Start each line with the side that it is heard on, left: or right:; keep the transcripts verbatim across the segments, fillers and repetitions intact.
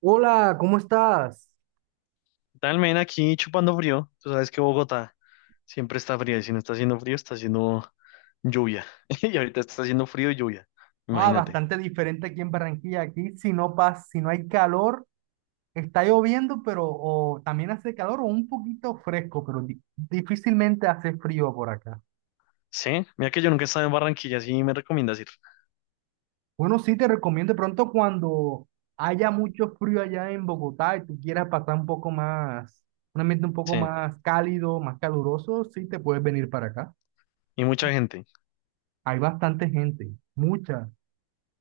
right: Hola, ¿cómo estás?
left: Tal men aquí chupando frío. Tú sabes que Bogotá siempre está fría y si no está haciendo frío, está haciendo lluvia. Y ahorita está haciendo frío y lluvia.
right: Ah,
left: Imagínate.
right: bastante diferente aquí en Barranquilla. Aquí, si no pasa, si no hay calor, está lloviendo, pero o también hace calor o un poquito fresco, pero di- difícilmente hace frío por acá.
left: Sí, mira que yo nunca he estado en Barranquilla, sí me recomiendas ir.
right: Bueno, sí, te recomiendo de pronto cuando haya mucho frío allá en Bogotá y tú quieras pasar un poco más, un ambiente un poco
left: Sí,
right: más cálido, más caluroso, sí te puedes venir para acá.
left: y mucha gente.
right: Hay bastante gente, mucha.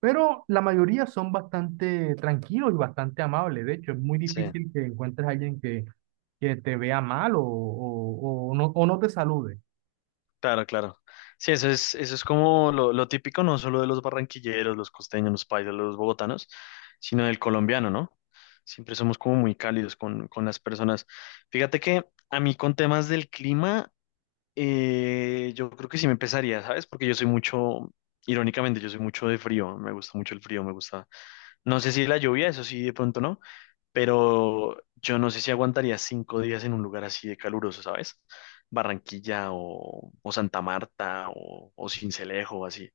right: Pero la mayoría son bastante tranquilos y bastante amables. De hecho, es muy
left: Sí,
right: difícil que encuentres a alguien que, que te vea mal, o, o, o no, o no te salude.
left: claro, claro. Sí, eso es, eso es como lo, lo típico, no solo de los barranquilleros, los costeños, los paisas, los bogotanos, sino del colombiano, ¿no? Siempre somos como muy cálidos con, con las personas. Fíjate que a mí con temas del clima. Eh, yo creo que sí me empezaría, ¿sabes? Porque yo soy mucho, irónicamente, yo soy mucho de frío, me gusta mucho el frío, me gusta. No sé si la lluvia, eso sí, de pronto no, pero yo no sé si aguantaría cinco días en un lugar así de caluroso, ¿sabes? Barranquilla o, o Santa Marta o, o Sincelejo o así.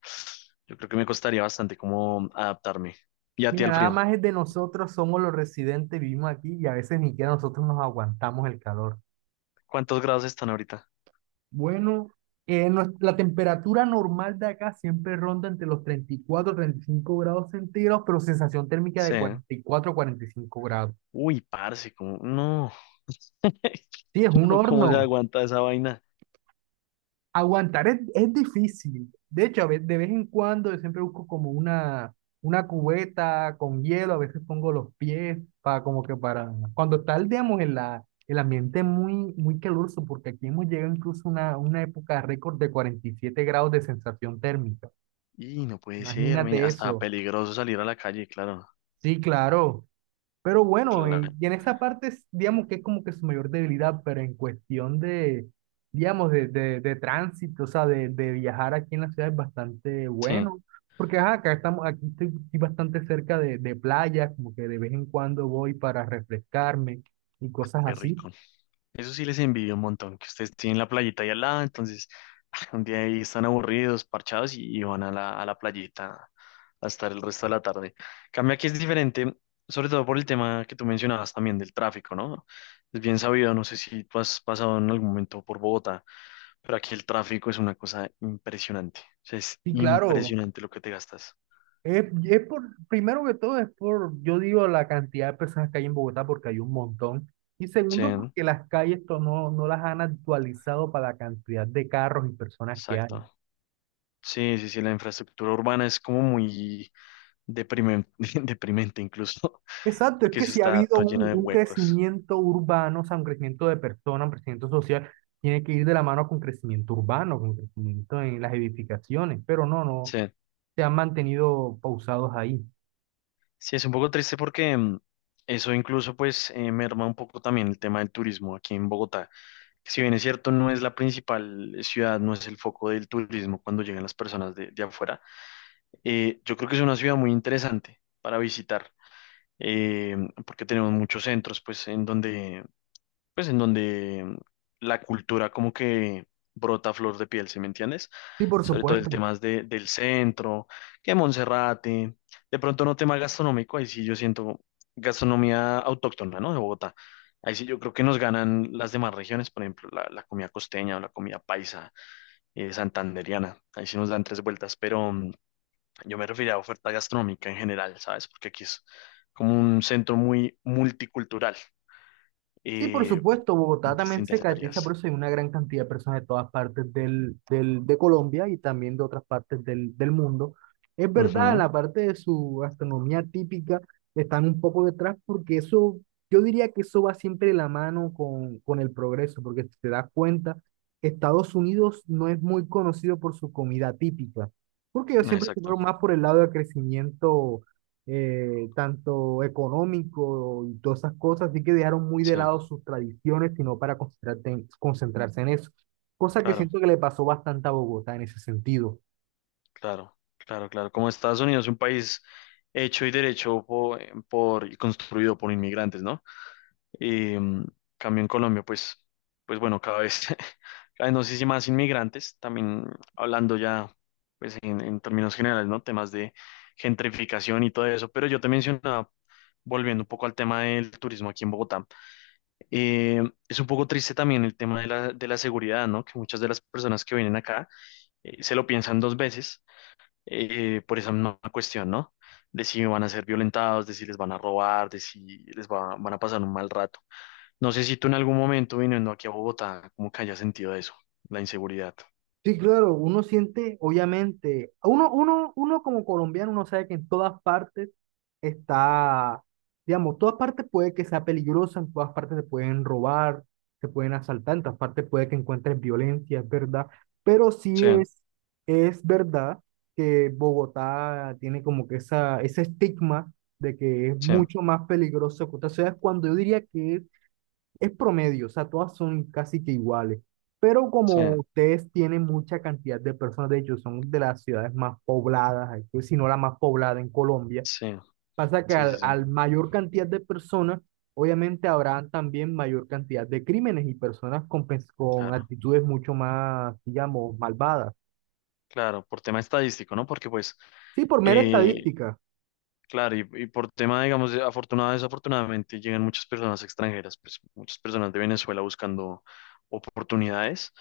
left: Yo creo que me costaría bastante como adaptarme. ¿Y a ti
right: Mira,
left: al
right: nada
left: frío?
right: más es de nosotros, somos los residentes, vivimos aquí y a veces ni siquiera nosotros nos aguantamos el calor.
left: ¿Cuántos grados están ahorita?
right: Bueno, eh, nues- la temperatura normal de acá siempre ronda entre los treinta, treinta y cuatro, treinta y cinco grados centígrados, pero sensación térmica de
left: Sí.
right: cuarenta, cuarenta y cuatro, cuarenta y cinco grados.
left: Uy, parce, como, no.
right: Sí, es
left: Yo
right: un
left: no, ¿cómo
right: horno.
left: se aguanta esa vaina?
right: Aguantar es, es difícil. De hecho, a ve- de vez en cuando yo siempre busco como una, una cubeta con hielo, a veces pongo los pies para como que para. Cuando está, digamos, en la, el ambiente muy, muy caluroso, porque aquí hemos llegado incluso a una, una época récord de cuarenta y siete grados de sensación térmica.
left: Y no puede ser, men,
right: Imagínate
left: hasta
right: eso.
left: peligroso salir a la calle, claro.
right: Sí, claro. Pero bueno, y,
left: Claro.
right: y en esa parte, es, digamos que es como que su mayor debilidad, pero en cuestión de, digamos, de, de, de tránsito, o sea, de, de viajar aquí en la ciudad es bastante
left: Sí,
right: bueno, porque ajá, acá estamos, aquí estoy, estoy bastante cerca de, de playa, como que de vez en cuando voy para refrescarme y cosas
left: qué
right: así.
left: rico. Eso sí les envidio un montón, que ustedes tienen la playita ahí al lado, entonces un día ahí están aburridos, parchados y, y van a la, a la playita a estar el resto de la tarde. Cambia que es diferente, sobre todo por el tema que tú mencionabas también del tráfico, ¿no? Es bien sabido, no sé si tú has pasado en algún momento por Bogotá, pero aquí el tráfico es una cosa impresionante. O sea, es
right: Y claro,
left: impresionante lo que te gastas.
right: Es, es por, primero que todo es por, yo digo, la cantidad de personas que hay en Bogotá porque hay un montón. Y
left: Sí,
right: segundo,
left: ¿no?
right: porque las calles to- no, no las han actualizado para la cantidad de carros y personas que hay.
left: Exacto. Sí, sí, sí, la infraestructura urbana es como muy deprimente, deprimente incluso,
right: Exacto, es
left: porque
right: que
left: eso
right: si ha
left: está
right: habido
left: todo lleno
right: un,
left: de
right: un
left: huecos.
right: crecimiento urbano, o sea, un crecimiento de personas, un crecimiento social, tiene que ir de la mano con crecimiento urbano, con crecimiento en las edificaciones, pero no, no,
left: Sí,
right: se han mantenido pausados ahí.
left: sí, es un poco triste porque mm, eso incluso pues eh, merma un poco también el tema del turismo aquí en Bogotá. Si bien es cierto, no es la principal ciudad, no es el foco del turismo cuando llegan las personas de, de afuera. Eh, yo creo que es una ciudad muy interesante para visitar, eh, porque tenemos muchos centros, pues, en donde pues en donde mm, la cultura como que brota a flor de piel, ¿sí me entiendes?
right: Sí, por
left: Sobre todo el
right: supuesto.
left: tema de, del centro, que Monserrate, de pronto no tema gastronómico, ahí sí yo siento gastronomía autóctona, ¿no? De Bogotá. Ahí sí yo creo que nos ganan las demás regiones, por ejemplo, la, la comida costeña o la comida paisa, eh, santandereana, ahí sí nos dan tres vueltas, pero mm, yo me refería a oferta gastronómica en general, ¿sabes? Porque aquí es como un centro muy multicultural,
right: Sí, por
left: eh,
right: supuesto,
left: en
right: Bogotá también se
left: distintas
right: caracteriza
left: áreas.
right: por eso hay una gran cantidad de personas de todas partes del, del- de Colombia y también de otras partes del, del mundo. Es verdad, en
left: Ujú.
right: la parte de su gastronomía típica están un poco detrás porque eso, yo diría que eso va siempre de la mano con, con el progreso, porque si te das cuenta, Estados Unidos no es muy conocido por su comida típica, porque ellos siempre se
left: Exacto,
right: fueron más por el lado del crecimiento eh, tanto económico y todas esas cosas, así que dejaron muy de
left: sí,
right: lado sus tradiciones, sino para concentrarte en- concentrarse en eso. Cosa que
left: claro,
right: siento que le pasó bastante a Bogotá en ese sentido.
left: claro, claro, claro. Como Estados Unidos es un país hecho y derecho po- por, y construido por inmigrantes, ¿no? Y mm, cambio en Colombia, pues, pues bueno, cada vez, cada vez no sé si más inmigrantes, también hablando ya, pues en, en términos generales, ¿no? Temas de gentrificación y todo eso. Pero yo te mencionaba, volviendo un poco al tema del turismo aquí en Bogotá, eh, es un poco triste también el tema de la, de la seguridad, ¿no? Que muchas de las personas que vienen acá eh, se lo piensan dos veces eh, por esa misma cuestión, ¿no? De si van a ser violentados, de si les van a robar, de si les va- van a pasar un mal rato. No sé si tú en algún momento viniendo aquí a Bogotá, como que hayas sentido eso, la inseguridad.
right: Sí, claro, uno siente, obviamente, uno, uno, uno como colombiano, uno sabe que en todas partes está, digamos, todas partes puede que sea peligrosa, en todas partes te pueden robar, te pueden asaltar, en todas partes puede que encuentres violencia, es verdad, pero sí
left: Sí,
right: es, es verdad que Bogotá tiene como que esa, ese estigma de que es
left: sí,
right: mucho más peligroso que otras ciudades, cuando yo diría que es es promedio, o sea, todas son casi que iguales. Pero
left: sí,
right: como ustedes tienen mucha cantidad de personas, de hecho, son de las ciudades más pobladas, aquí, si no la más poblada en Colombia,
left: sí,
right: pasa que
left: sí, sí,
right: al,
left: sí,
right: al mayor cantidad de personas, obviamente habrá también mayor cantidad de crímenes y personas con, pens- con
left: claro,
right: actitudes mucho más, digamos, malvadas.
left: claro, por tema estadístico, ¿no? Porque pues,
right: Sí, por mera
left: eh,
right: estadística,
left: claro, y, y por tema, digamos, de afortunada, desafortunadamente, llegan muchas personas extranjeras, pues muchas personas de Venezuela buscando oportunidades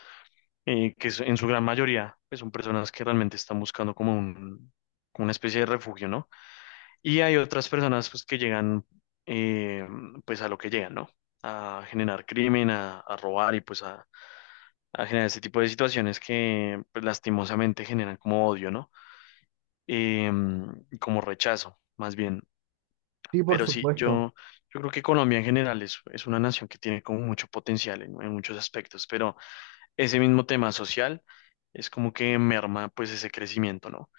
left: eh, que es- en su gran mayoría pues, son personas que realmente están buscando como un, como una especie de refugio, ¿no? Y hay otras personas pues, que llegan eh, pues a lo que llegan, ¿no? A generar crimen, a, a robar y pues a, a generar este tipo de situaciones que pues, lastimosamente generan como odio, ¿no? Eh, y como rechazo, más bien.
right: sí, por
left: Pero sí,
right: supuesto.
left: yo, yo creo que Colombia en general es, es una nación que tiene como mucho potencial en en muchos aspectos, pero ese mismo tema social es como que merma pues ese crecimiento, ¿no?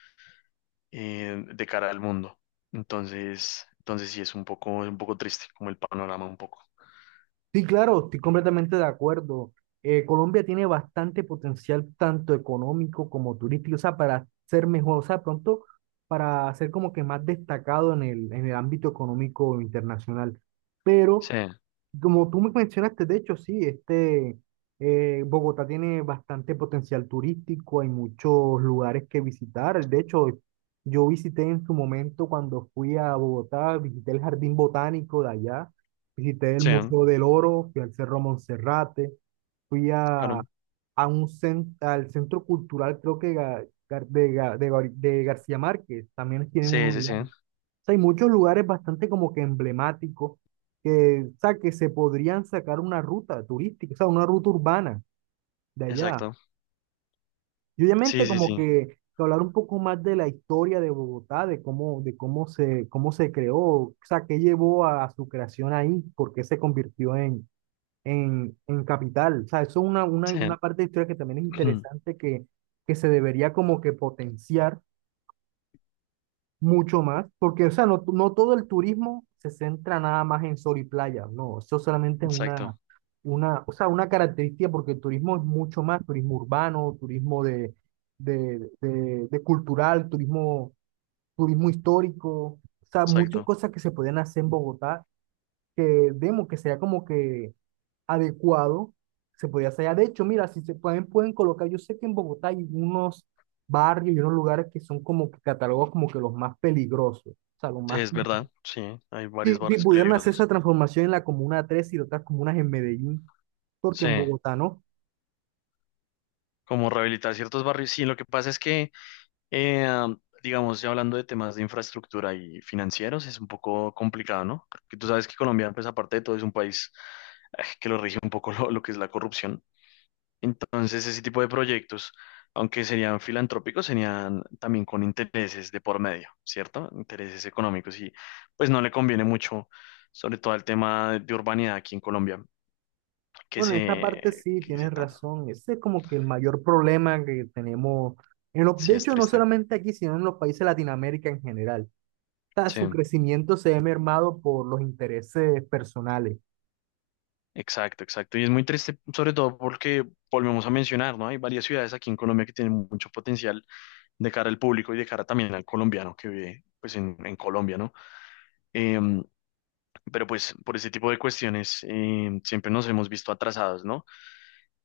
left: Eh, de cara al mundo. Entonces, entonces sí es un poco, un poco triste como el panorama un poco.
right: Sí, claro, estoy completamente de acuerdo. Eh, Colombia tiene bastante potencial, tanto económico como turístico, o sea, para ser mejor, o sea, pronto para ser como que más destacado en el, en el ámbito económico internacional. Pero
left: Sí,
right: como tú me mencionaste, de hecho, sí, este, eh, Bogotá tiene bastante potencial turístico, hay muchos lugares que visitar. De hecho, yo visité en su momento cuando fui a Bogotá, visité el Jardín Botánico de allá, visité el
left: sí,
right: Museo del Oro, fui al Cerro Monserrate, fui a,
left: claro.
right: a un cen- al Centro Cultural, creo que Ga- Gar- de, Ga- de Gar- de García Márquez, también tienen
left: Sí,
right: un
left: sí, sí,
right: lugar sea, hay muchos lugares bastante como que emblemáticos que, o sea, que se podrían sacar una ruta turística, o sea, una ruta urbana de allá.
left: exacto.
right: Y obviamente
left: Sí, sí,
right: como
left: sí,
right: que, que hablar un poco más de la historia de Bogotá, de cómo, de cómo se, cómo se creó, o sea, qué llevó a, a su creación ahí, por qué se convirtió en, en, en capital. O sea, eso es una, una, una
left: sí,
right: parte de historia que también es interesante que, que se debería como que potenciar mucho más, porque, o sea, no, no todo el turismo se centra nada más en sol y playa, no, eso solamente es una,
left: exacto,
right: una, o sea, una característica, porque el turismo es mucho más, turismo urbano, turismo de, de, de, de cultural, turismo, turismo histórico, o sea, muchas
left: exacto.
right: cosas que se pueden hacer en Bogotá que vemos que sería como que adecuado, se podía hacer. Ah, de hecho, mira, si se pueden, pueden colocar, yo sé que en Bogotá hay unos barrios y unos lugares que son como que catalogados como que los más peligrosos, o sea, los más.
left: Es verdad, sí, hay
right: Si,
left: varios
right: si
left: barrios
right: pudieran hacer esa
left: peligrosos.
right: transformación en la Comuna tres y otras comunas en Medellín, porque
left: Sí,
right: en Bogotá no.
left: como rehabilitar ciertos barrios. Sí, lo que pasa es que Eh, digamos, ya hablando de temas de infraestructura y financieros, es un poco complicado, ¿no? Porque tú sabes que Colombia, pues aparte de todo, es un país eh, que lo rige un poco lo, lo que es la corrupción. Entonces, ese tipo de proyectos, aunque serían filantrópicos, serían también con intereses de por medio, ¿cierto? Intereses económicos y pues no le conviene mucho, sobre todo el tema de urbanidad aquí en Colombia, que
right: Bueno, en esta parte
left: se,
right: sí,
left: que se
right: tienes
left: tan,
right: razón, ese es como que el mayor problema que tenemos, en lo-
left: sí
right: de
left: es
right: hecho, no
left: triste,
right: solamente aquí, sino en los países de Latinoamérica en general. O sea, su
left: sí.
right: crecimiento se ve mermado por los intereses personales.
left: Exacto, exacto. Y es muy triste, sobre todo porque volvemos a mencionar, ¿no? Hay varias ciudades aquí en Colombia que tienen mucho potencial de cara al público y de cara también al colombiano que vive, pues, en, en Colombia, ¿no? Em, pero pues por ese tipo de cuestiones em, siempre nos hemos visto atrasados, ¿no?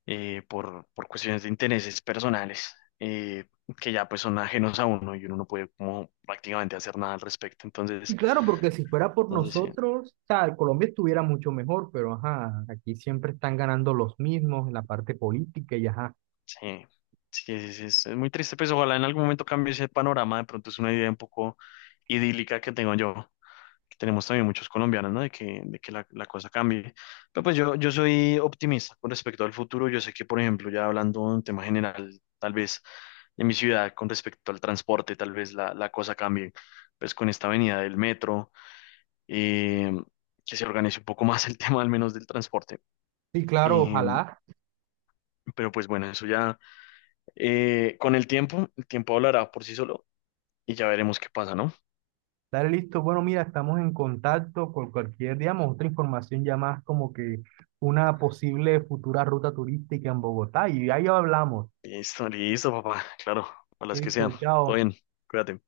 left: Eh, por, por cuestiones de intereses personales eh, que ya pues son ajenos a uno y uno no puede como prácticamente hacer nada al respecto.
right: Y
left: Entonces,
right: claro, porque si fuera por
left: entonces sí.
right: nosotros, o sea, Colombia estuviera mucho mejor, pero ajá, aquí siempre están ganando los mismos en la parte política y ajá.
left: Sí, sí, sí, sí, es, es muy triste, pues ojalá en algún momento cambie ese panorama, de pronto es una idea un poco idílica que tengo yo, que tenemos también muchos colombianos, ¿no? De que, de que la, la cosa cambie. Pero pues yo, yo soy optimista con respecto al futuro, yo sé que, por ejemplo, ya hablando de un tema general, tal vez de mi ciudad, con respecto al transporte, tal vez la, la cosa cambie, pues con esta avenida del metro, eh, que se organice un poco más el tema al menos del transporte.
right: Sí, claro,
left: Eh,
right: ojalá.
left: pero pues bueno, eso ya... Eh, con el tiempo, el tiempo hablará por sí solo y ya veremos qué pasa, ¿no?
right: Dale, listo. Bueno, mira, estamos en contacto con cualquier, digamos, otra información ya más como que una posible futura ruta turística en Bogotá y ahí hablamos.
left: Listo, listo, papá. Claro, a las que
right: Listo,
left: sean. Todo
right: chao.
left: bien, cuídate.